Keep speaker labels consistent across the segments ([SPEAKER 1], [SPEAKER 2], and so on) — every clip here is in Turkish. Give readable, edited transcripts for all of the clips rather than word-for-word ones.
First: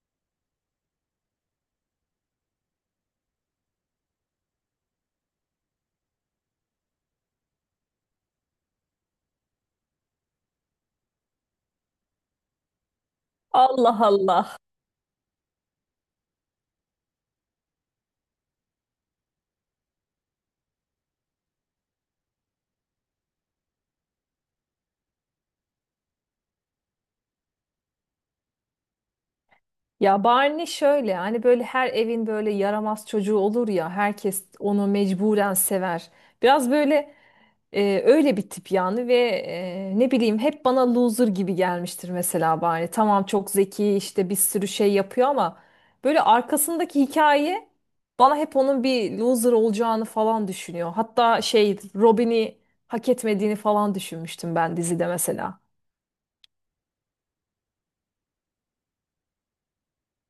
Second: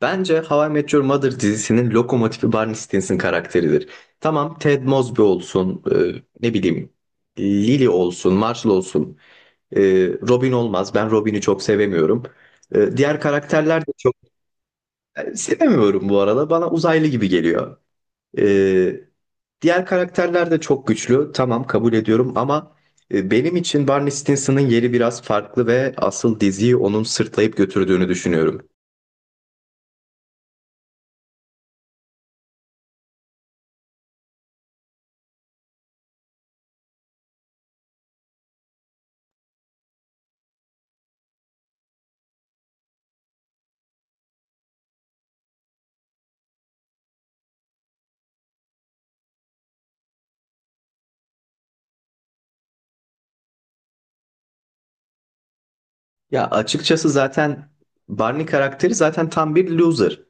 [SPEAKER 1] Bence How I Met Your Mother dizisinin lokomotifi Barney Stinson karakteridir. Tamam Ted Mosby olsun, ne bileyim Lily olsun, Marshall olsun, e, Robin olmaz. Ben Robin'i çok sevemiyorum. Diğer karakterler de
[SPEAKER 2] Allah
[SPEAKER 1] çok
[SPEAKER 2] Allah.
[SPEAKER 1] sevemiyorum bu arada. Bana uzaylı gibi geliyor. E, diğer karakterler de çok güçlü. Tamam kabul ediyorum ama benim için Barney Stinson'ın yeri biraz farklı ve asıl diziyi onun sırtlayıp götürdüğünü düşünüyorum.
[SPEAKER 2] Ya Barney şöyle hani böyle her evin böyle yaramaz çocuğu olur ya herkes onu mecburen sever. Biraz böyle öyle bir tip yani ve ne bileyim hep bana loser gibi gelmiştir mesela Barney. Tamam çok zeki işte bir sürü şey yapıyor ama böyle arkasındaki hikaye bana hep onun bir loser olacağını falan düşünüyor. Hatta şey Robin'i hak etmediğini falan düşünmüştüm ben dizide mesela.
[SPEAKER 1] Ya açıkçası zaten Barney karakteri zaten tam bir loser.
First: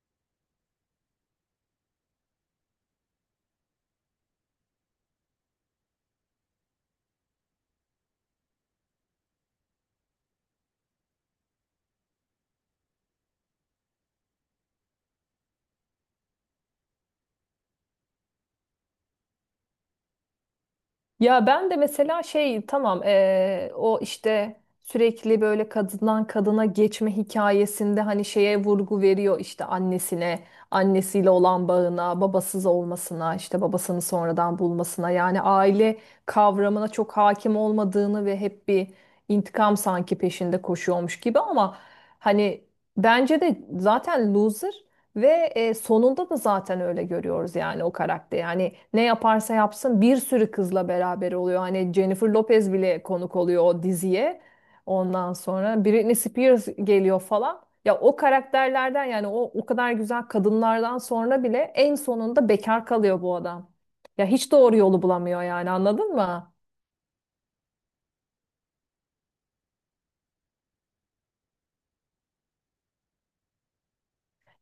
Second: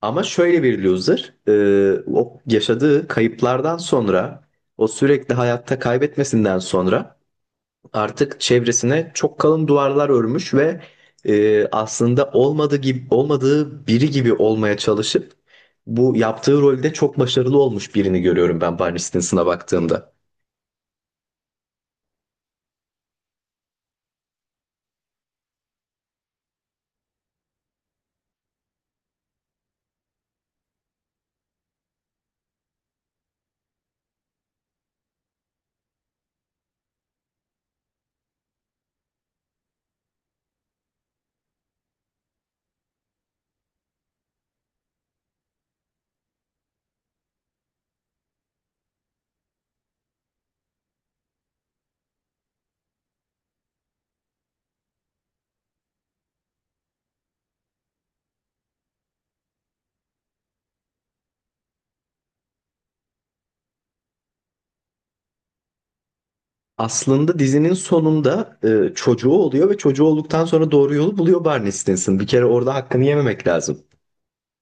[SPEAKER 1] Ama şöyle bir loser, o yaşadığı kayıplardan sonra, o sürekli hayatta kaybetmesinden sonra artık çevresine çok kalın duvarlar örmüş ve aslında olmadığı gibi olmadığı biri gibi olmaya çalışıp bu yaptığı rolde çok başarılı olmuş birini görüyorum ben Barney Stinson'a baktığımda.
[SPEAKER 2] Ya ben de mesela şey tamam o işte sürekli böyle kadından kadına geçme hikayesinde hani şeye vurgu veriyor işte annesine, annesiyle olan bağına, babasız olmasına, işte babasını sonradan bulmasına yani aile kavramına çok hakim olmadığını ve hep bir intikam sanki peşinde koşuyormuş gibi ama hani bence de zaten loser ve sonunda da zaten öyle görüyoruz yani o karakteri. Yani ne yaparsa yapsın bir sürü kızla beraber oluyor. Hani Jennifer Lopez bile konuk oluyor o diziye. Ondan sonra Britney Spears geliyor falan. Ya o karakterlerden yani o kadar güzel kadınlardan sonra bile en sonunda bekar kalıyor bu adam. Ya hiç doğru yolu bulamıyor yani anladın mı?
[SPEAKER 1] Aslında dizinin sonunda çocuğu oluyor ve çocuğu olduktan sonra doğru yolu buluyor Barney Stinson. Bir kere orada hakkını yememek lazım.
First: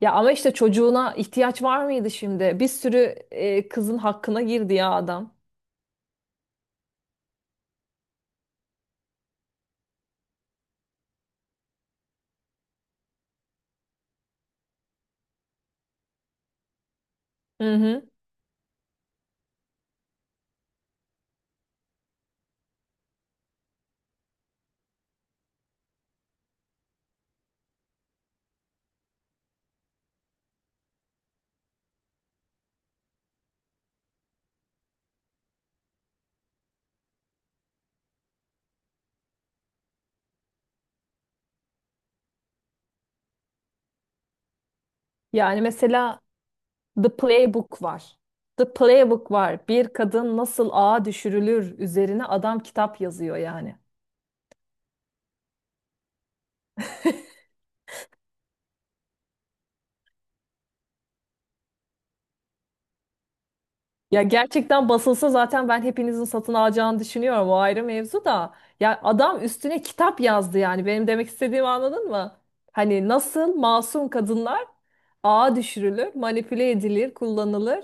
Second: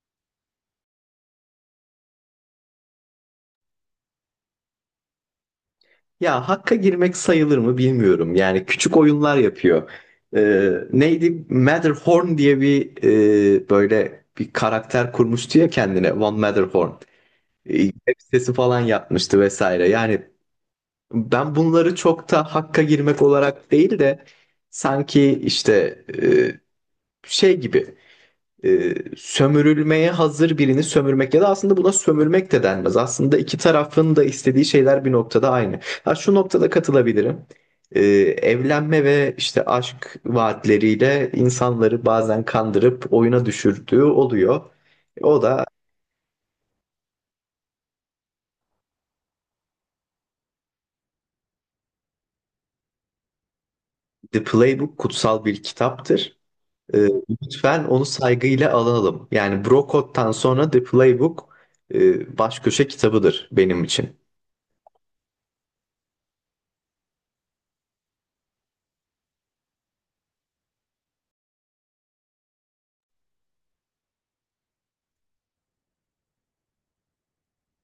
[SPEAKER 2] Ya ama işte çocuğuna ihtiyaç var mıydı şimdi? Bir sürü kızın hakkına girdi ya adam.
[SPEAKER 1] Ya hakka girmek sayılır mı bilmiyorum. Yani küçük oyunlar yapıyor. Neydi? Matterhorn diye bir böyle bir karakter kurmuştu ya kendine. One Matterhorn.
[SPEAKER 2] Hı
[SPEAKER 1] E,
[SPEAKER 2] hı.
[SPEAKER 1] web sitesi falan yapmıştı vesaire. Yani ben bunları çok da hakka girmek olarak değil de sanki işte şey gibi. Sömürülmeye hazır birini sömürmek ya da aslında buna sömürmek de denmez. Aslında iki tarafın da istediği şeyler bir noktada aynı. Ha, şu noktada katılabilirim. E, evlenme ve işte aşk vaatleriyle insanları bazen kandırıp oyuna düşürdüğü oluyor. O
[SPEAKER 2] Yani
[SPEAKER 1] da
[SPEAKER 2] mesela The Playbook var. The Playbook var. Bir kadın nasıl ağa düşürülür üzerine adam kitap yazıyor yani.
[SPEAKER 1] The Playbook kutsal bir kitaptır. Ee, lütfen onu saygıyla alalım. Yani Brocott'tan sonra The Playbook baş köşe kitabıdır benim için.
[SPEAKER 2] Ya gerçekten basılsa zaten ben hepinizin satın alacağını düşünüyorum. O ayrı mevzu da. Ya adam üstüne kitap yazdı yani. Benim demek istediğimi anladın mı? Hani nasıl masum kadınlar ağa düşürülür, manipüle edilir, kullanılır.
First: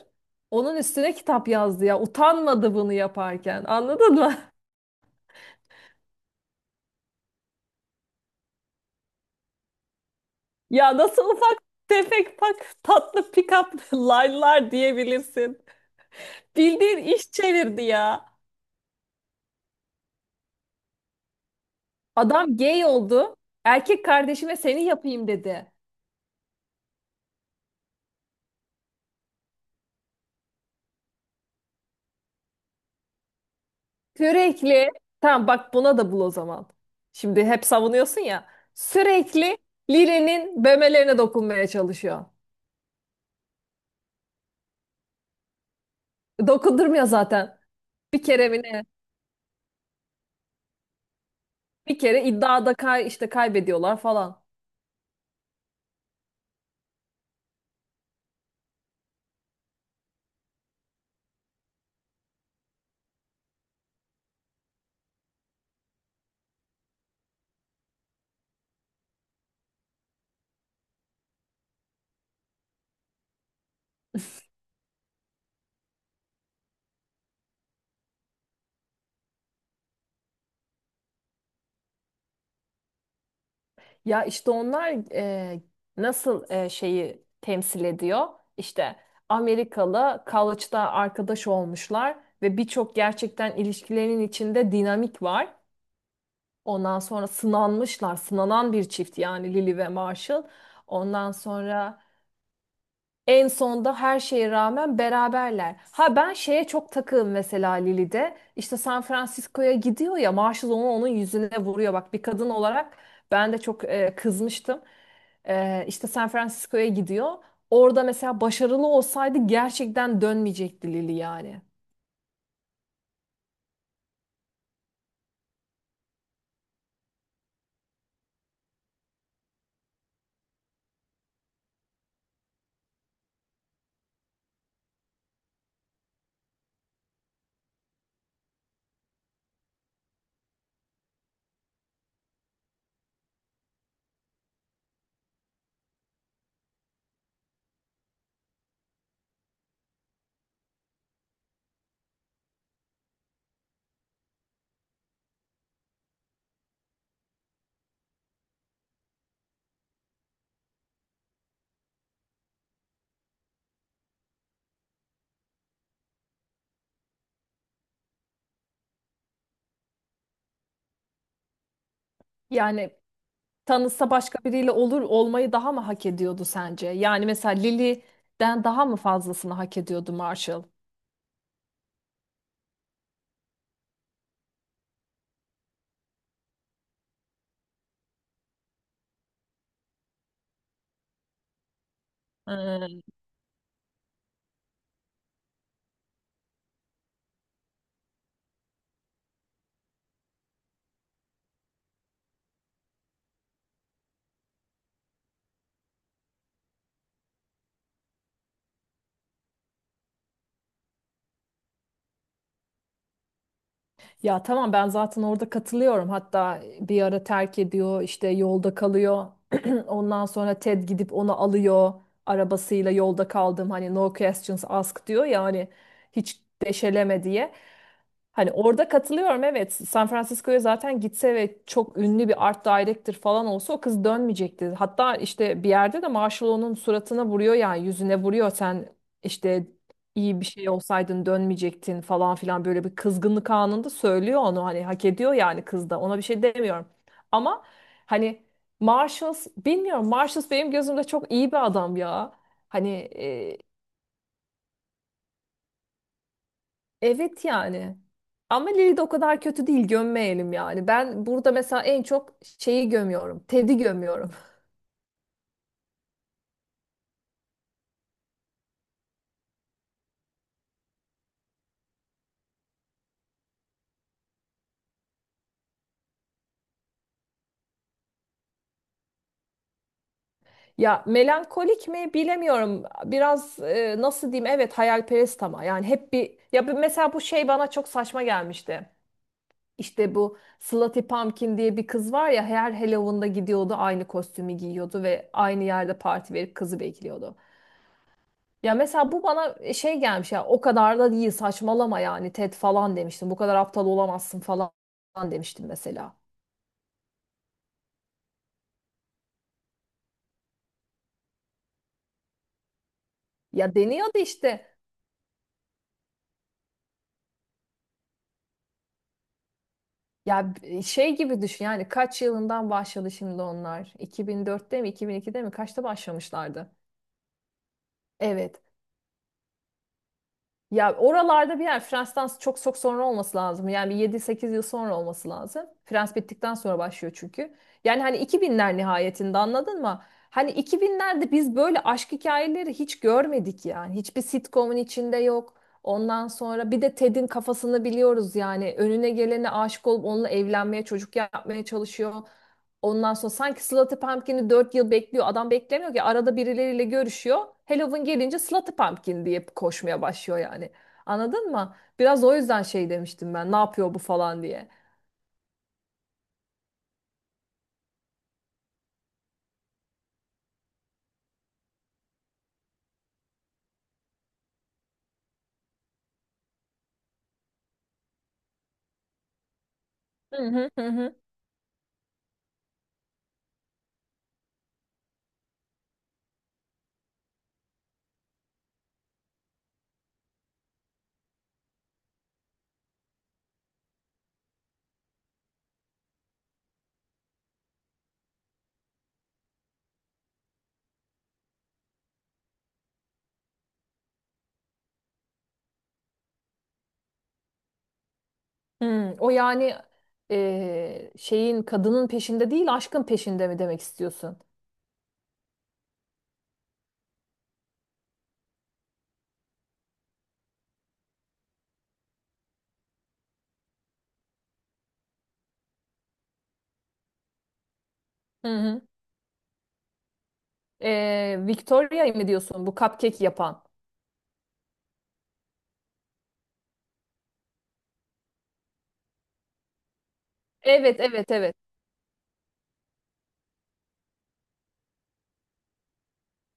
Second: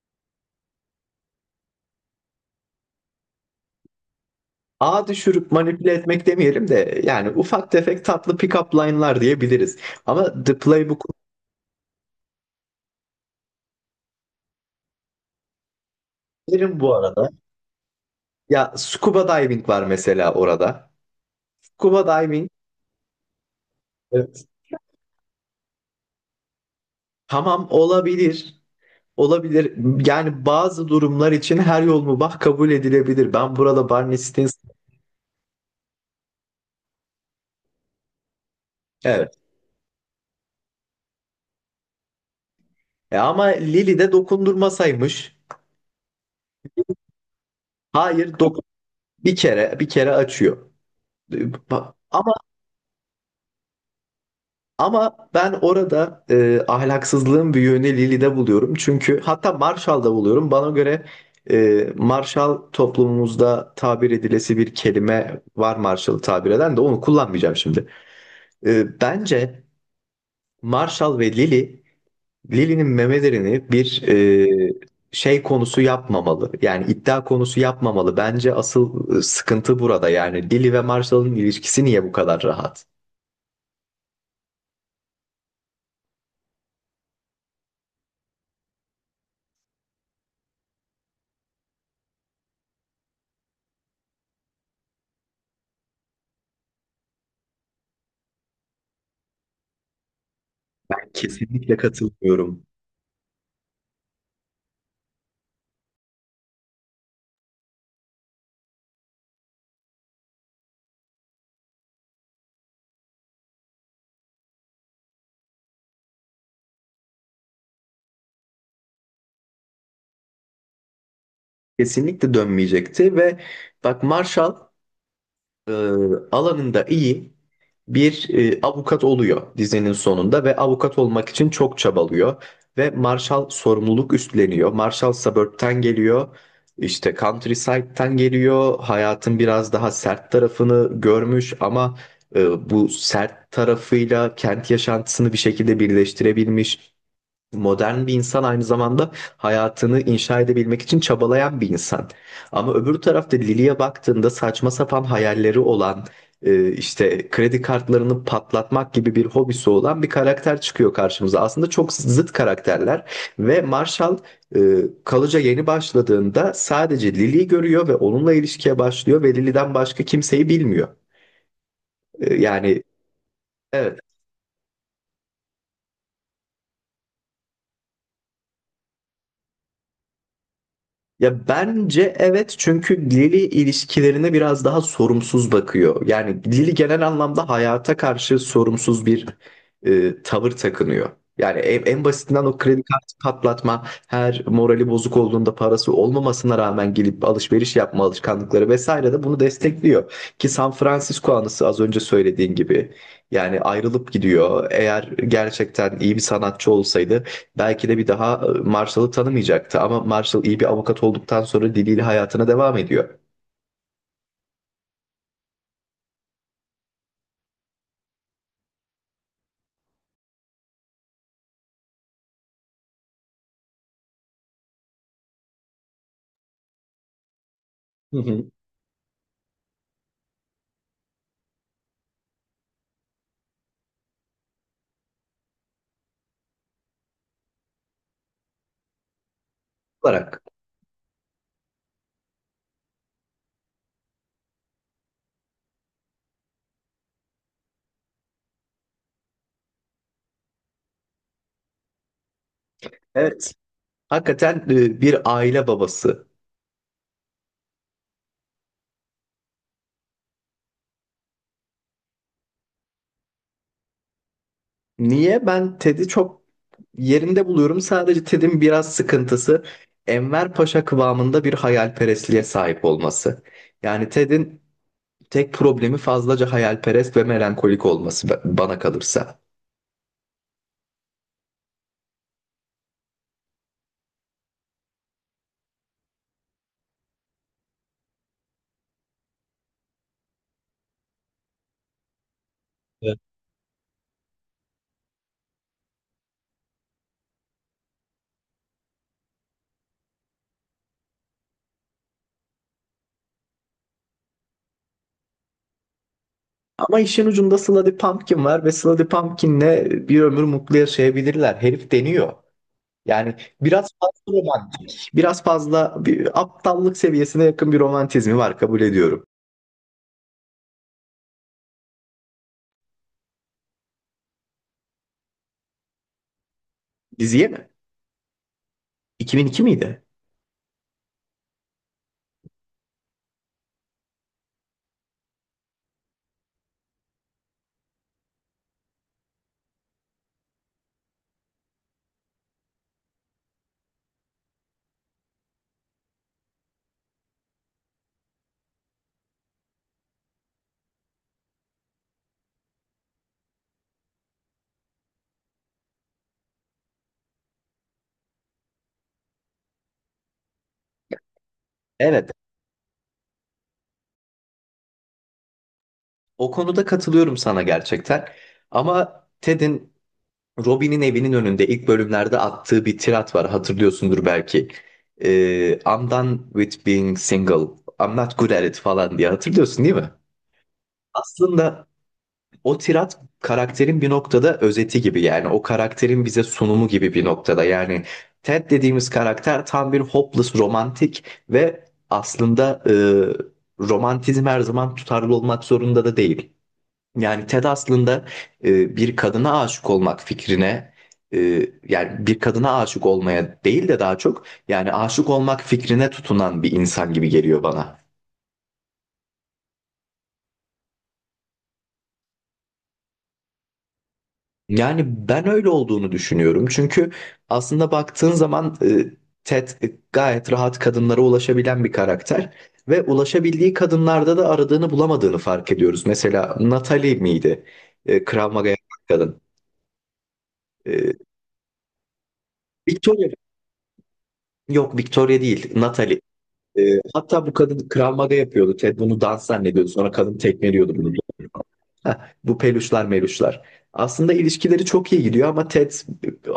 [SPEAKER 2] Onun üstüne kitap yazdı ya. Utanmadı bunu yaparken. Anladın mı?
[SPEAKER 1] Ağa düşürüp manipüle etmek demeyelim de yani ufak tefek tatlı pick-up line'lar diyebiliriz. Ama The
[SPEAKER 2] Ya
[SPEAKER 1] Playbook'u
[SPEAKER 2] nasıl ufak tefek bak tatlı pick-up line'lar diyebilirsin.
[SPEAKER 1] derim bu
[SPEAKER 2] Bildiğin
[SPEAKER 1] arada.
[SPEAKER 2] iş çevirdi ya.
[SPEAKER 1] Ya scuba diving var mesela orada. Scuba diving
[SPEAKER 2] Adam gay oldu. Erkek
[SPEAKER 1] evet.
[SPEAKER 2] kardeşime seni yapayım dedi.
[SPEAKER 1] Tamam olabilir. Olabilir. Yani bazı durumlar için her yol mubah kabul edilebilir. Ben burada Barney Stinson.
[SPEAKER 2] Sürekli tamam bak buna da bul o zaman. Şimdi hep savunuyorsun ya.
[SPEAKER 1] Evet.
[SPEAKER 2] Sürekli Lili'nin memelerine dokunmaya çalışıyor.
[SPEAKER 1] Ama Lily de dokundurmasaymış.
[SPEAKER 2] Dokundurmuyor zaten. Bir
[SPEAKER 1] Hayır,
[SPEAKER 2] kere mi
[SPEAKER 1] dokun
[SPEAKER 2] ne?
[SPEAKER 1] bir kere bir kere açıyor. E, ba-
[SPEAKER 2] Bir kere
[SPEAKER 1] Ama
[SPEAKER 2] iddiada kay işte kaybediyorlar falan.
[SPEAKER 1] Ama ben orada ahlaksızlığın bir yönü Lili'de buluyorum. Çünkü hatta Marshall'da buluyorum. Bana göre Marshall toplumumuzda tabir edilesi bir kelime var, Marshall'ı tabir eden de onu kullanmayacağım şimdi. Bence Marshall ve Lili, Lili'nin memelerini bir şey konusu yapmamalı. Yani iddia konusu yapmamalı. Bence asıl sıkıntı burada. Yani Lili ve Marshall'ın ilişkisi niye bu kadar rahat?
[SPEAKER 2] Ya işte onlar e, nasıl şeyi temsil ediyor? İşte Amerikalı college'da arkadaş olmuşlar ve birçok gerçekten ilişkilerin içinde dinamik var. Ondan sonra sınanmışlar, sınanan bir çift yani Lily ve Marshall.
[SPEAKER 1] Ben
[SPEAKER 2] Ondan
[SPEAKER 1] kesinlikle
[SPEAKER 2] sonra
[SPEAKER 1] katılmıyorum.
[SPEAKER 2] en sonda her şeye rağmen beraberler. Ha ben şeye çok takığım mesela Lili'de. İşte San Francisco'ya gidiyor ya Marshall onu onun yüzüne vuruyor. Bak bir kadın olarak ben de çok kızmıştım. E, işte San Francisco'ya gidiyor. Orada mesela başarılı olsaydı gerçekten dönmeyecekti Lili yani.
[SPEAKER 1] Kesinlikle dönmeyecekti ve bak Marshall e, alanında iyi bir avukat oluyor dizinin sonunda ve avukat olmak için çok çabalıyor ve Marshall sorumluluk üstleniyor. Marshall suburb'ten geliyor. İşte countryside'den geliyor. Hayatın biraz daha sert tarafını görmüş ama bu sert tarafıyla kent yaşantısını bir şekilde birleştirebilmiş. Modern bir insan, aynı zamanda hayatını inşa edebilmek için çabalayan bir insan. Ama öbür tarafta Lily'e baktığında saçma sapan hayalleri olan, işte kredi kartlarını patlatmak gibi bir hobisi olan bir karakter çıkıyor karşımıza. Aslında çok zıt karakterler ve Marshall e, College'a yeni başladığında sadece Lily'yi görüyor ve onunla ilişkiye başlıyor ve Lily'den başka kimseyi bilmiyor. Yani
[SPEAKER 2] Yani
[SPEAKER 1] evet.
[SPEAKER 2] tanışsa başka biriyle olur olmayı daha mı hak ediyordu sence? Yani mesela Lily'den daha mı fazlasını hak ediyordu Marshall?
[SPEAKER 1] Ya bence evet, çünkü Lily ilişkilerine biraz daha sorumsuz bakıyor. Yani Lily genel anlamda hayata karşı sorumsuz bir tavır takınıyor. Yani en basitinden o kredi
[SPEAKER 2] Ee,
[SPEAKER 1] kartı patlatma, her morali bozuk olduğunda parası olmamasına rağmen gelip alışveriş yapma alışkanlıkları vesaire de bunu destekliyor. Ki San Francisco anısı az önce söylediğin gibi. Yani ayrılıp gidiyor. Eğer gerçekten iyi bir sanatçı olsaydı belki de bir daha Marshall'ı tanımayacaktı, ama Marshall iyi bir avukat olduktan sonra diliyle hayatına devam ediyor.
[SPEAKER 2] Ya tamam ben zaten orada katılıyorum. Hatta bir ara terk ediyor, işte yolda kalıyor. Ondan sonra Ted gidip onu alıyor. Arabasıyla yolda kaldım hani no questions asked diyor ya hani hiç deşeleme diye.
[SPEAKER 1] Hı hı.
[SPEAKER 2] Hani orada katılıyorum evet. San Francisco'ya zaten gitse ve çok ünlü bir art director falan olsa o kız dönmeyecekti. Hatta işte bir yerde de Marshall onun suratına vuruyor yani yüzüne vuruyor sen işte iyi
[SPEAKER 1] Olarak.
[SPEAKER 2] bir şey olsaydın dönmeyecektin falan filan böyle bir kızgınlık anında söylüyor onu hani hak ediyor yani kız da ona bir şey demiyorum. Ama hani Marshalls bilmiyorum Marshalls benim gözümde çok iyi bir adam ya. Hani
[SPEAKER 1] Evet. Hakikaten bir aile babası.
[SPEAKER 2] evet yani. Ama Lily de o kadar kötü değil gömmeyelim yani. Ben burada mesela en çok şeyi gömüyorum. Ted'i gömüyorum.
[SPEAKER 1] Niye? Ben Ted'i çok yerinde buluyorum. Sadece Ted'in biraz sıkıntısı Enver Paşa kıvamında bir hayalperestliğe sahip olması. Yani Ted'in tek problemi fazlaca hayalperest ve melankolik olması bana kalırsa.
[SPEAKER 2] Ya melankolik mi bilemiyorum. Biraz nasıl diyeyim evet hayalperest ama yani hep bir ya mesela bu şey bana çok saçma gelmişti. İşte bu Slutty Pumpkin diye bir kız var ya her Halloween'da gidiyordu aynı kostümü giyiyordu ve aynı yerde parti verip kızı bekliyordu. Ya mesela bu bana şey gelmiş ya o kadar da değil saçmalama yani Ted falan demiştim. Bu kadar aptal olamazsın falan demiştim mesela.
[SPEAKER 1] Ama işin ucunda Sluddy Pumpkin var ve Sluddy Pumpkin'le bir ömür mutlu yaşayabilirler. Herif deniyor. Yani
[SPEAKER 2] Ya
[SPEAKER 1] biraz
[SPEAKER 2] deniyordu
[SPEAKER 1] fazla
[SPEAKER 2] işte.
[SPEAKER 1] romantik, biraz fazla bir aptallık seviyesine yakın bir romantizmi var, kabul ediyorum.
[SPEAKER 2] Ya şey gibi düşün yani kaç yılından başladı şimdi onlar? 2004'te mi 2002'de mi kaçta başlamışlardı?
[SPEAKER 1] Diziye mi?
[SPEAKER 2] Evet.
[SPEAKER 1] 2002 miydi?
[SPEAKER 2] Ya oralarda bir yer Frens'ten çok çok sonra olması lazım. Yani bir 7-8 yıl sonra olması lazım. Frans bittikten sonra başlıyor çünkü. Yani hani 2000'ler nihayetinde anladın mı? Hani 2000'lerde biz böyle aşk hikayeleri hiç görmedik yani. Hiçbir sitcomun içinde yok. Ondan sonra bir de Ted'in kafasını biliyoruz yani. Önüne gelene aşık olup onunla evlenmeye, çocuk yapmaya çalışıyor. Ondan sonra sanki Slaughter Pumpkin'i 4 yıl bekliyor. Adam beklemiyor ki arada birileriyle görüşüyor. Halloween gelince Slaughter Pumpkin diye koşmaya başlıyor yani. Anladın mı? Biraz
[SPEAKER 1] Evet.
[SPEAKER 2] o yüzden şey demiştim ben. Ne yapıyor bu falan diye.
[SPEAKER 1] O konuda katılıyorum sana gerçekten. Ama Ted'in Robin'in evinin önünde ilk bölümlerde attığı bir tirat var, hatırlıyorsundur belki. I'm done with being single. I'm not good at it falan diye hatırlıyorsun değil mi?
[SPEAKER 2] Hı hı hı hı.
[SPEAKER 1] Aslında o tirat karakterin bir noktada özeti gibi, yani o karakterin bize sunumu gibi bir noktada, yani Ted dediğimiz karakter tam bir hopeless romantik ve aslında romantizm her zaman tutarlı olmak zorunda da değil. Yani Ted aslında bir kadına aşık olmak fikrine, e, yani bir kadına aşık olmaya değil de daha çok yani aşık olmak fikrine tutunan bir insan gibi geliyor bana.
[SPEAKER 2] Hı, o yani şeyin kadının peşinde değil aşkın peşinde mi demek istiyorsun?
[SPEAKER 1] Yani ben öyle olduğunu düşünüyorum. Çünkü aslında baktığın zaman Ted gayet rahat kadınlara ulaşabilen bir karakter ve ulaşabildiği kadınlarda da aradığını bulamadığını fark ediyoruz. Mesela Natalie miydi? E,
[SPEAKER 2] Hı
[SPEAKER 1] Krav Maga
[SPEAKER 2] hı.
[SPEAKER 1] yapan kadın. E,
[SPEAKER 2] Victoria'yı mı diyorsun bu cupcake
[SPEAKER 1] Victoria,
[SPEAKER 2] yapan?
[SPEAKER 1] yok Victoria değil, Natalie. E, hatta bu kadın Krav Maga yapıyordu. Ted bunu dans zannediyordu. Sonra kadın tekmeliyordu
[SPEAKER 2] Evet
[SPEAKER 1] bunu.
[SPEAKER 2] evet evet.
[SPEAKER 1] Ha, bu peluşlar meluşlar. Aslında ilişkileri çok iyi gidiyor ama Ted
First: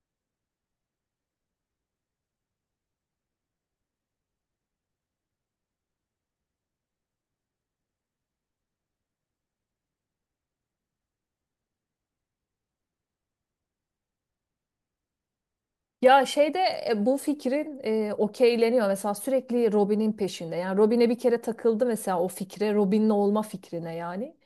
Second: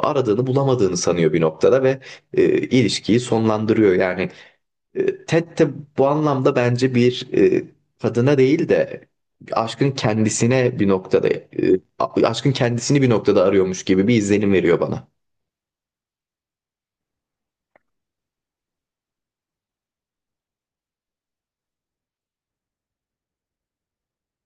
[SPEAKER 1] aradığını bulamadığını sanıyor bir noktada ve ilişkiyi sonlandırıyor. Yani Ted de bu anlamda bence bir kadına değil de aşkın kendisine bir noktada, aşkın kendisini bir noktada arıyormuş gibi bir izlenim veriyor bana.
[SPEAKER 2] Ya şeyde bu fikrin okeyleniyor. Mesela sürekli Robin'in peşinde. Yani Robin'e bir kere takıldı mesela o fikre. Robin'le olma fikrine yani.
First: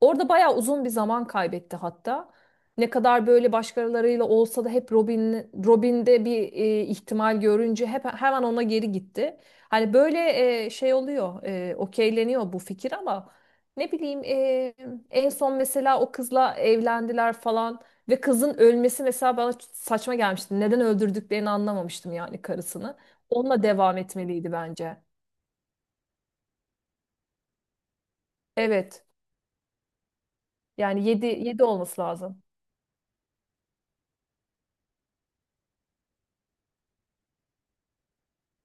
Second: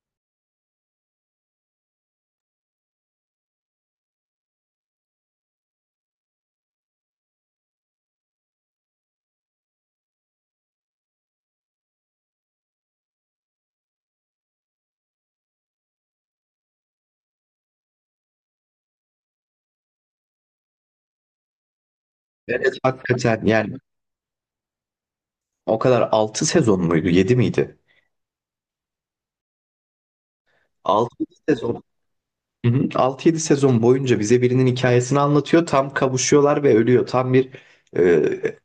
[SPEAKER 2] Orada bayağı uzun bir zaman kaybetti hatta. Ne kadar böyle başkalarıyla olsa da hep Robin, Robin'de bir ihtimal görünce hep hemen ona geri gitti. Hani böyle şey oluyor, okeyleniyor bu fikir ama ne bileyim en son mesela o kızla evlendiler falan. Ve kızın ölmesi mesela bana saçma gelmişti. Neden öldürdüklerini anlamamıştım yani
[SPEAKER 1] Evet.
[SPEAKER 2] karısını.
[SPEAKER 1] Hakikaten
[SPEAKER 2] Onunla
[SPEAKER 1] yani
[SPEAKER 2] devam etmeliydi bence.
[SPEAKER 1] o kadar, 6 sezon muydu 7 miydi?
[SPEAKER 2] Evet. Yani
[SPEAKER 1] 6
[SPEAKER 2] 7 7
[SPEAKER 1] sezon.
[SPEAKER 2] olması lazım.
[SPEAKER 1] Hı hı. 6-7 sezon boyunca bize birinin hikayesini anlatıyor. Tam kavuşuyorlar ve ölüyor. Tam bir e,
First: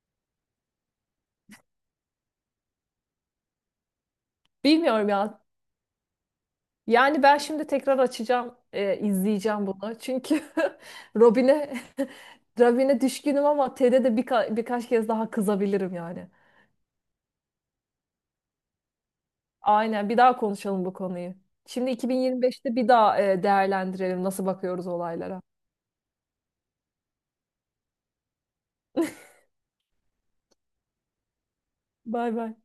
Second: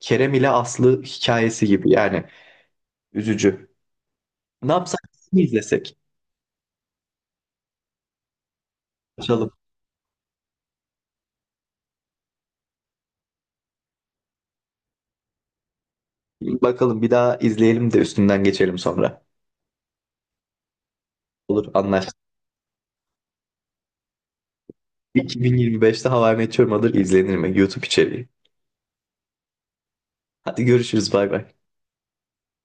[SPEAKER 1] Kerem ile Aslı hikayesi gibi yani, üzücü. Ne yapsak
[SPEAKER 2] Bilmiyorum
[SPEAKER 1] mi
[SPEAKER 2] ya.
[SPEAKER 1] izlesek?
[SPEAKER 2] Yani ben şimdi tekrar açacağım,
[SPEAKER 1] Açalım.
[SPEAKER 2] izleyeceğim bunu. Çünkü Robin'e Robin'e düşkünüm ama Ted'e de birkaç kez daha kızabilirim yani.
[SPEAKER 1] Bakalım bir daha izleyelim de üstünden geçelim sonra.
[SPEAKER 2] Aynen. Bir daha konuşalım bu konuyu.
[SPEAKER 1] Olur,
[SPEAKER 2] Şimdi
[SPEAKER 1] anlaştık.
[SPEAKER 2] 2025'te bir daha değerlendirelim nasıl bakıyoruz olaylara.
[SPEAKER 1] 2025'te Hava I Met Your Mother izlenir mi? YouTube içeriği. Hadi görüşürüz, bay bay.
[SPEAKER 2] Bay bay.